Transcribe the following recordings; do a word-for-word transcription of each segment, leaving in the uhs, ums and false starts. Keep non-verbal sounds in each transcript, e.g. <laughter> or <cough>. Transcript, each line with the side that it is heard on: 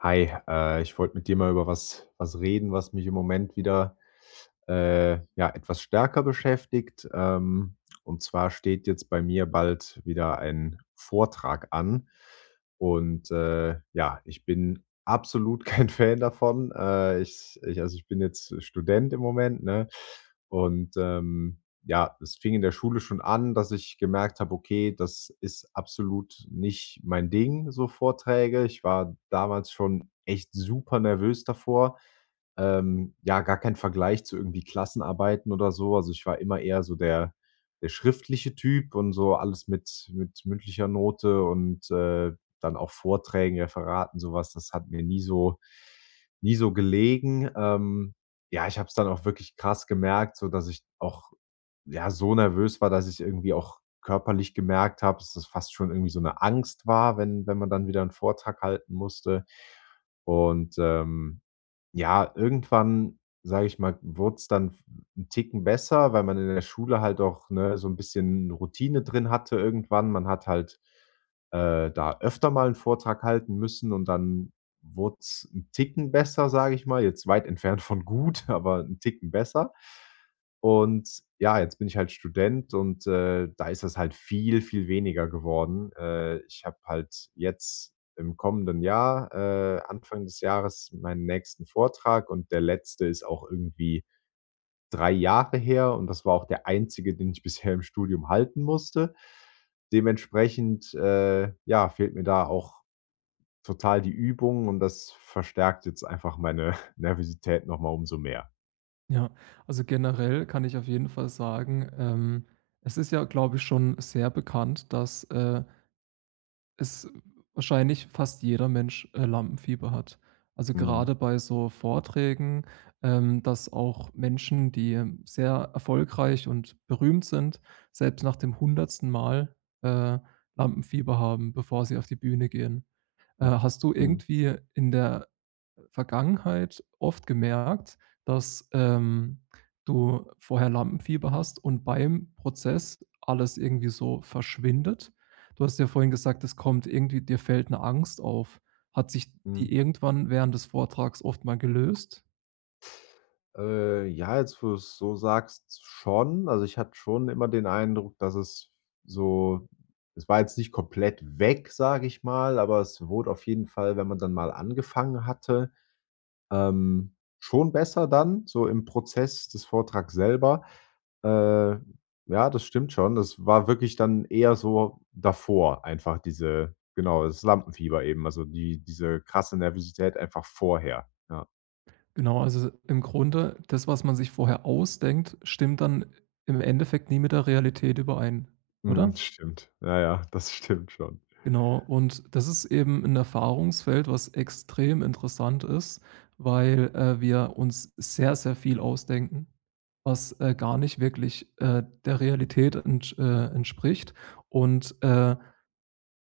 left: Hi, äh, ich wollte mit dir mal über was was reden, was mich im Moment wieder, äh, ja, etwas stärker beschäftigt. Ähm, und zwar steht jetzt bei mir bald wieder ein Vortrag an. Und, äh, ja, ich bin absolut <laughs> kein Fan davon. Äh, ich ich also, ich bin jetzt Student im Moment, ne? Und, ähm ja, es fing in der Schule schon an, dass ich gemerkt habe: Okay, das ist absolut nicht mein Ding, so Vorträge. Ich war damals schon echt super nervös davor. Ähm, ja, gar kein Vergleich zu irgendwie Klassenarbeiten oder so. Also, ich war immer eher so der der schriftliche Typ und so alles mit mit mündlicher Note und, äh, dann auch Vorträgen, Referaten, sowas. Das hat mir nie so nie so gelegen. Ähm, ja, ich habe es dann auch wirklich krass gemerkt, so dass ich auch, ja, so nervös war, dass ich irgendwie auch körperlich gemerkt habe, dass es fast schon irgendwie so eine Angst war, wenn wenn man dann wieder einen Vortrag halten musste. Und, ähm ja, irgendwann, sage ich mal, wurd's dann ein Ticken besser, weil man in der Schule halt auch, ne, so ein bisschen Routine drin hatte irgendwann. Man hat halt, äh, da öfter mal einen Vortrag halten müssen und dann wurd's ein Ticken besser, sage ich mal, jetzt weit <laughs> entfernt von gut, <laughs> aber ein Ticken besser. Und ja, jetzt bin ich halt Student und, äh, da ist das halt viel, viel weniger geworden. Äh, ich habe halt jetzt im kommenden Jahr, äh, Anfang des Jahres meinen nächsten Vortrag und der letzte ist auch irgendwie drei Jahre her und das war auch der einzige, den ich <laughs> bisher im Studium halten musste. Dementsprechend, äh, ja, fehlt mir da auch total die Übung und das verstärkt jetzt einfach meine <laughs> Nervosität noch mal umso mehr.
right: Ja, also generell kann ich auf jeden Fall sagen, ähm, es ist ja, glaube ich, schon sehr bekannt, dass, äh, es wahrscheinlich fast jeder Mensch, äh, Lampenfieber hat. Also
left: Mhm.
right: gerade bei so Vorträgen, ähm, dass auch Menschen, die ähm, sehr erfolgreich und berühmt sind, selbst nach dem hundertsten Mal, äh, Lampenfieber haben, bevor sie auf die Bühne gehen. Äh,
left: Hm.
right: hast du
left: Mhm.
right: irgendwie in der Vergangenheit oft gemerkt, dass, ähm, du vorher Lampenfieber hast und beim Prozess alles irgendwie so verschwindet. Du hast ja vorhin gesagt, es kommt irgendwie dir fällt eine Angst auf. Hat sich die
left: Mhm.
right: irgendwann während des Vortrags oft mal gelöst?
left: Äh, ja, jetzt, wo du es so sagst, schon. Also, ich hatte schon immer den Eindruck, dass es so es war jetzt nicht komplett weg, sage ich mal, aber es wurde auf jeden Fall, wenn man dann mal angefangen hatte, ähm, schon besser dann, so im Prozess des Vortrags selber. Äh, ja, das stimmt schon. Das war wirklich dann eher so davor einfach diese genau, das Lampenfieber eben, also die diese krasse Nervosität einfach vorher, ja.
right: Genau, also im Grunde, das, was man sich vorher ausdenkt, stimmt dann im Endeffekt nie mit der Realität überein,
left: Mhm,
right: oder?
left: stimmt. Ja, ja, das stimmt schon.
right: Genau, und das ist eben ein Erfahrungsfeld, was extrem interessant ist, weil, äh, wir uns sehr, sehr viel ausdenken, was, äh, gar nicht wirklich, äh, der Realität entsch äh, entspricht. Und, äh,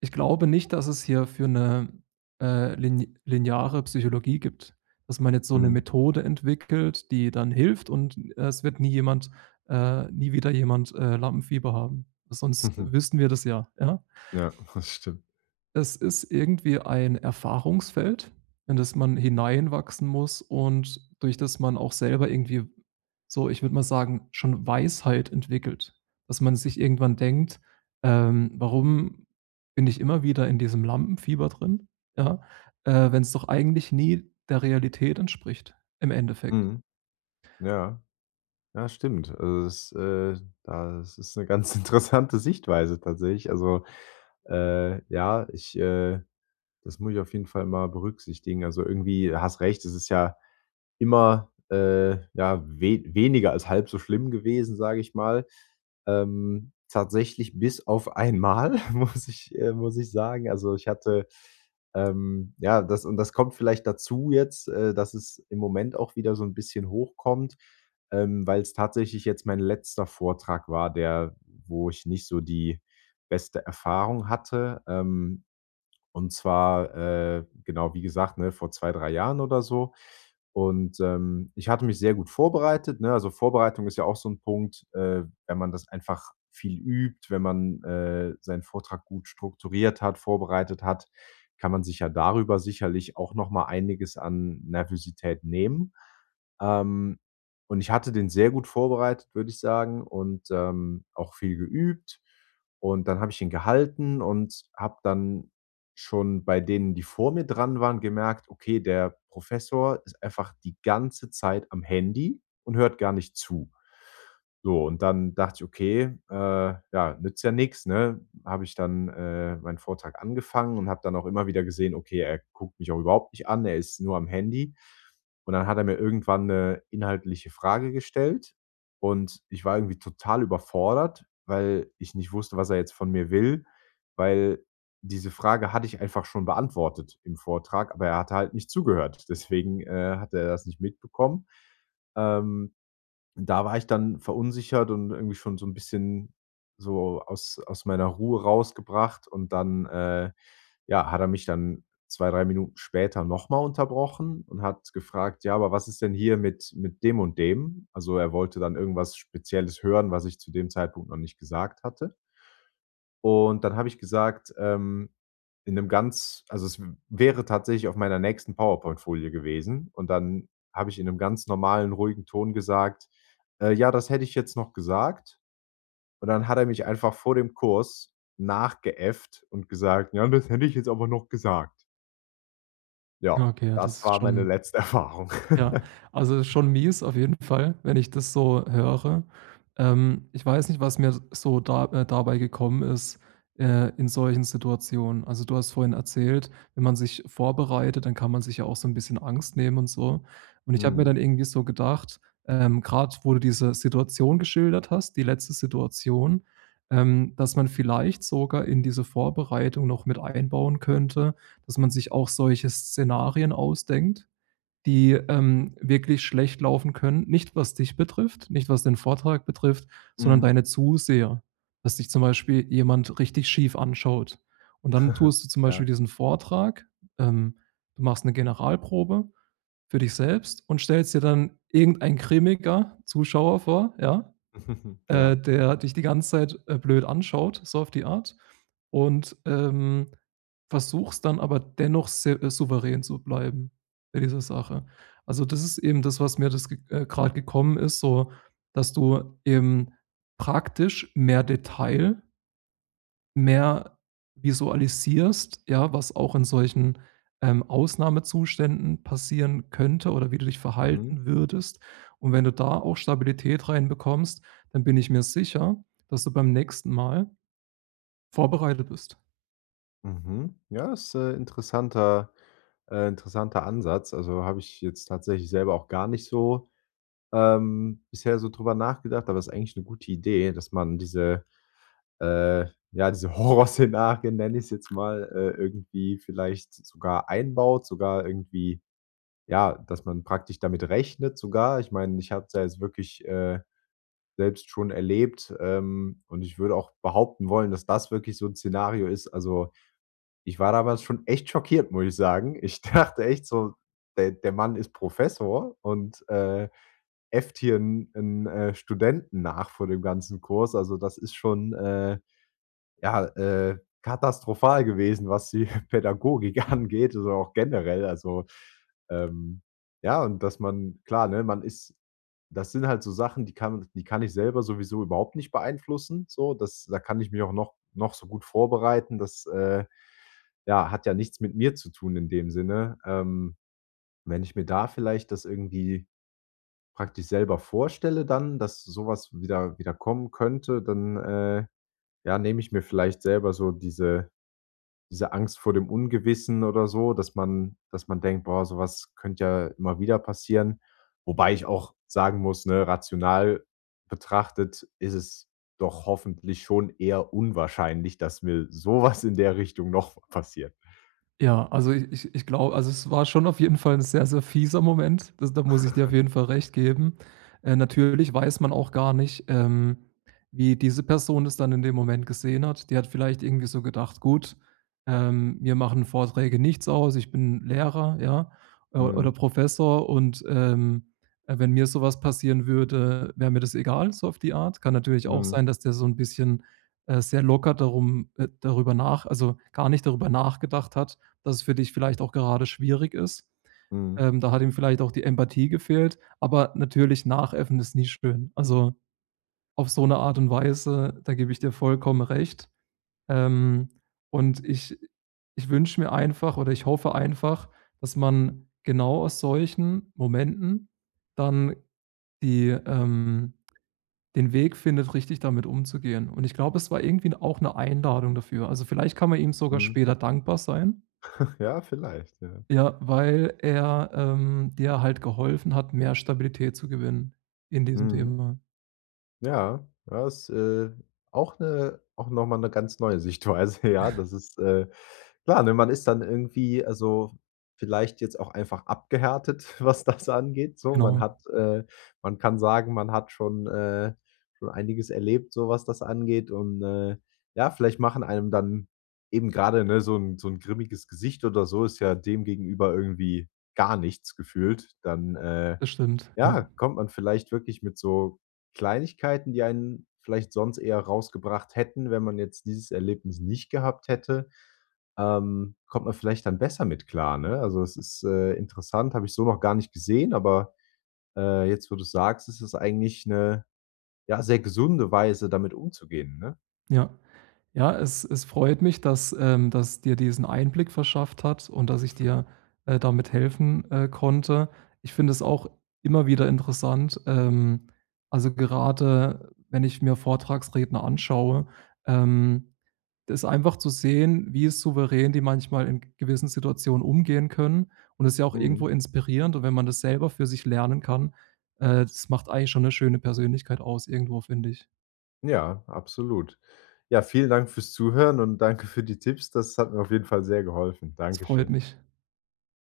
right: ich glaube nicht, dass es hierfür 'ne, äh, lin lineare Psychologie gibt, dass man jetzt so eine
left: Mhm.
right: Methode entwickelt, die dann hilft und, äh, es wird nie jemand äh, nie wieder jemand, äh, Lampenfieber haben. Sonst wüssten
left: <laughs>
right: wir das ja, ja?
left: Ja, das stimmt.
right: Es ist irgendwie ein Erfahrungsfeld, in das man hineinwachsen muss und durch das man auch selber irgendwie so, ich würde mal sagen, schon Weisheit entwickelt. Dass man sich irgendwann denkt: „Ähm, warum bin ich immer wieder in diesem Lampenfieber drin, ja, äh, wenn es doch eigentlich nie der Realität entspricht im Endeffekt?“
left: Mhm. Ja, ja, stimmt. Also, das, äh das ist eine ganz <laughs> interessante Sichtweise tatsächlich. Also, äh, ja, ich, äh das muss ich auf jeden Fall mal berücksichtigen. Also, irgendwie hast recht, es ist ja immer, äh, ja, we weniger als halb so schlimm gewesen, sage ich mal. Ähm, tatsächlich bis auf einmal, <laughs> muss ich äh, muss ich sagen. Also, ich hatte, ähm ja, das und das kommt vielleicht dazu jetzt, äh, dass es im Moment auch wieder so ein bisschen hochkommt, ähm, weil es tatsächlich jetzt mein letzter Vortrag war, der wo ich nicht so die beste Erfahrung hatte. Ähm, und zwar, äh, genau, wie gesagt, ne, vor zwei drei Jahren oder so. Und, ähm, ich hatte mich sehr gut vorbereitet, ne? Also, Vorbereitung ist ja auch so ein Punkt, äh, wenn man das einfach viel übt, wenn man, äh, seinen Vortrag gut strukturiert hat, vorbereitet hat, kann man sich ja darüber sicherlich auch noch mal einiges an Nervosität nehmen. Ähm, und ich hatte den sehr gut vorbereitet, würde ich sagen, und, ähm, auch viel geübt. Und dann habe ich ihn gehalten und habe dann schon bei denen, die vor mir dran waren, gemerkt: Okay, der Professor ist einfach die ganze Zeit am Handy und hört gar nicht zu. So, und dann dachte ich: „Okay, äh, ja, nützt ja nichts. ne?" Habe ich dann, äh, meinen Vortrag angefangen und habe dann auch immer wieder gesehen: Okay, er guckt mich auch überhaupt nicht an, er ist nur am Handy. Und dann hat er mir irgendwann eine inhaltliche Frage gestellt und ich war irgendwie total überfordert, weil ich nicht wusste, was er jetzt von mir will, weil diese Frage hatte ich einfach schon beantwortet im Vortrag, aber er hat halt nicht zugehört. <laughs> Deswegen, äh, hat er das nicht mitbekommen. Ähm, Da war ich dann verunsichert und irgendwie schon so ein bisschen so aus aus meiner Ruhe rausgebracht und dann, äh, ja, hat er mich dann zwei drei Minuten später nochmal unterbrochen und hat gefragt: „Ja, aber was ist denn hier mit mit dem und dem?" Also, er wollte dann irgendwas Spezielles hören, was ich zu dem Zeitpunkt noch nicht gesagt hatte. Und dann habe ich gesagt, ähm, in einem ganz also, es wäre tatsächlich auf meiner nächsten PowerPoint-Folie gewesen und dann habe ich in einem ganz normalen, ruhigen Ton gesagt: „Äh, Ja, das hätte ich jetzt noch gesagt." Und dann hat er mich einfach vor dem Kurs nachgeäfft und gesagt: „Ja, das hätte ich jetzt aber noch gesagt."
right: Ja,
left: Ja,
right: okay, ja, das
left: das
right: ist
left: war meine
right: schon.
left: letzte Erfahrung.
right: Ja,
left: <laughs>
right: also schon mies auf jeden Fall, wenn ich das so höre. Ähm, ich weiß nicht, was mir so da äh, dabei gekommen ist, äh, in solchen Situationen. Also, du hast vorhin erzählt, wenn man sich vorbereitet, dann kann man sich ja auch so ein bisschen Angst nehmen und so. Und ich habe mir dann
left: Mhm,
right: irgendwie so gedacht, ähm, grad wo du diese Situation geschildert hast, die letzte Situation, ähm, dass man vielleicht sogar in diese Vorbereitung noch mit einbauen könnte, dass man sich auch solche Szenarien ausdenkt, die, ähm, wirklich schlecht laufen können. Nicht, was dich betrifft, nicht, was den Vortrag betrifft, sondern
left: mhm.
right: deine Zuseher. Dass dich zum Beispiel jemand richtig schief anschaut. Und dann
left: <laughs>
right: tust du zum Beispiel
left: Ja.
right: diesen Vortrag, ähm, du machst eine Generalprobe für dich selbst und stellst dir dann irgendein grimmiger Zuschauer vor, ja?
left: <laughs>
right: äh,
left: Ja.
right: der dich die ganze Zeit, äh, blöd anschaut, so auf die Art, und, ähm, versuchst dann aber dennoch se äh, souverän zu bleiben bei dieser Sache. Also, das ist eben das, was mir das ge äh, grad gekommen ist, so, dass du eben praktisch mehr Detail mehr visualisierst, ja, was auch in solchen, ähm, Ausnahmezuständen passieren könnte oder wie du dich
left: Mhm.
right: verhalten würdest. Und wenn du da auch Stabilität reinbekommst, dann bin ich mir sicher, dass du beim nächsten Mal vorbereitet bist.
left: Mhm. Ja, ist, äh, interessanter äh, interessanter Ansatz. Also, habe ich jetzt tatsächlich selber auch gar nicht so, ähm, bisher so drüber nachgedacht, aber ist eigentlich eine gute Idee, dass man diese, äh ja, diese <laughs> Horrorszenarien, nenne ich es jetzt mal, äh, irgendwie vielleicht sogar einbaut, sogar irgendwie ja, dass man praktisch damit rechnet sogar. Ich meine, ich habe es ja jetzt wirklich, äh, selbst schon erlebt, ähm, und ich würde auch behaupten wollen, dass das wirklich so ein Szenario ist. Also ich war damals schon echt schockiert, muss ich sagen. Ich <laughs> dachte echt so, der der Mann ist Professor und, äh, äfft hier einen 'n, äh, Studenten nach vor dem ganzen Kurs. Also, das ist schon, äh ja, äh, katastrophal gewesen, was die <laughs> Pädagogik angeht also auch generell. Also, ähm, ja, und dass man klar, ne, man ist das sind halt so Sachen, die kann die kann ich selber sowieso überhaupt nicht beeinflussen, so. Das da kann ich mich auch noch noch so gut vorbereiten. Das, äh, ja, hat ja nichts mit mir zu tun in dem Sinne. Ähm, wenn ich mir da vielleicht das irgendwie praktisch selber vorstelle dann, dass sowas wieder wieder kommen könnte, dann, äh ja, nehme ich mir vielleicht selber so diese diese Angst vor dem Ungewissen oder so, dass man dass man denkt: „Boah, sowas könnte ja immer wieder passieren." Wobei ich auch sagen muss, ne, rational betrachtet ist es doch hoffentlich schon eher unwahrscheinlich, dass mir sowas in der Richtung noch passiert.
right: Ja, also ich ich ich glaube, also es war schon auf jeden Fall ein sehr, sehr fieser Moment. Das da muss ich dir auf jeden Fall recht geben. Äh, natürlich weiß man auch gar nicht, ähm, wie diese Person es dann in dem Moment gesehen hat. Die hat vielleicht irgendwie so gedacht: „Gut, ähm, mir machen Vorträge nichts aus. Ich bin Lehrer, ja, äh, oder
left: Mhm,
right: Professor und, ähm, äh, wenn mir so was passieren würde, wäre mir das egal“, so auf die Art. Kann natürlich auch
left: mhm,
right: sein, dass der so ein bisschen, äh, sehr locker darum äh, darüber nach also gar nicht darüber nachgedacht hat, dass es für dich vielleicht auch gerade schwierig ist.
left: mhm,
right: Ähm, da hat ihm vielleicht auch die Empathie gefehlt, aber natürlich nachäffen ist nie schön. Also, auf so eine Art und Weise, da gebe ich dir vollkommen recht. Ähm, und ich ich wünsche mir einfach oder ich hoffe einfach, dass man genau aus solchen Momenten dann die ähm, den Weg findet, richtig damit umzugehen. Und ich glaube, es war irgendwie auch eine Einladung dafür. Also, vielleicht kann man ihm sogar
left: mhm.
right: später dankbar sein.
left: <laughs> Ja, vielleicht, ja.
right: Ja, weil er, ähm, dir halt geholfen hat, mehr Stabilität zu gewinnen in diesem
left: Mhm.
right: Thema.
left: Ja, ja, ist, äh, auch eine auch noch mal 'ne ganz neue Sichtweise, <laughs> ja. Das ist, äh klar, ne, man ist dann irgendwie also, vielleicht jetzt auch einfach abgehärtet, <laughs> was das angeht, so. Man
right: Genau,
left: hat, äh man kann sagen, man hat schon, äh schon einiges erlebt, so was das angeht und, äh, ja, vielleicht machen einem dann eben gerade ne, so ein so ein grimmiges Gesicht oder so ist ja dem gegenüber irgendwie gar nichts gefühlt. Dann, äh
right: das stimmt. Ja,
left: ja, kommt man vielleicht wirklich mit so Kleinigkeiten, die einen vielleicht sonst eher rausgebracht hätten, wenn man jetzt dieses Erlebnis nicht gehabt hätte, ähm, kommt man vielleicht dann besser mit klar, ne? Also, es ist, äh, interessant, habe ich so noch gar nicht gesehen, aber, äh, jetzt, wo du sagst, ist es eigentlich eine ja, sehr gesunde Weise, damit umzugehen, ne?
right: ja. Ja, es es freut mich, dass, ähm dass dir diesen Einblick verschafft hat und dass ich dir, äh, damit helfen, äh, konnte. Ich finde es auch immer wieder interessant, ähm also, gerade wenn ich mir Vortragsredner anschaue, ähm ist einfach zu sehen, wie souverän die manchmal in gewissen Situationen umgehen können, und das ist ja auch irgendwo
left: Mhm.
right: inspirierend, und wenn man das selber für sich lernen kann, äh, das macht eigentlich schon eine schöne Persönlichkeit aus irgendwo, finde ich.
left: Ja, absolut. Ja, vielen Dank fürs Zuhören und danke für die Tipps. Das hat mir auf jeden Fall sehr geholfen.
right: Das freut
left: Dankeschön.
right: mich.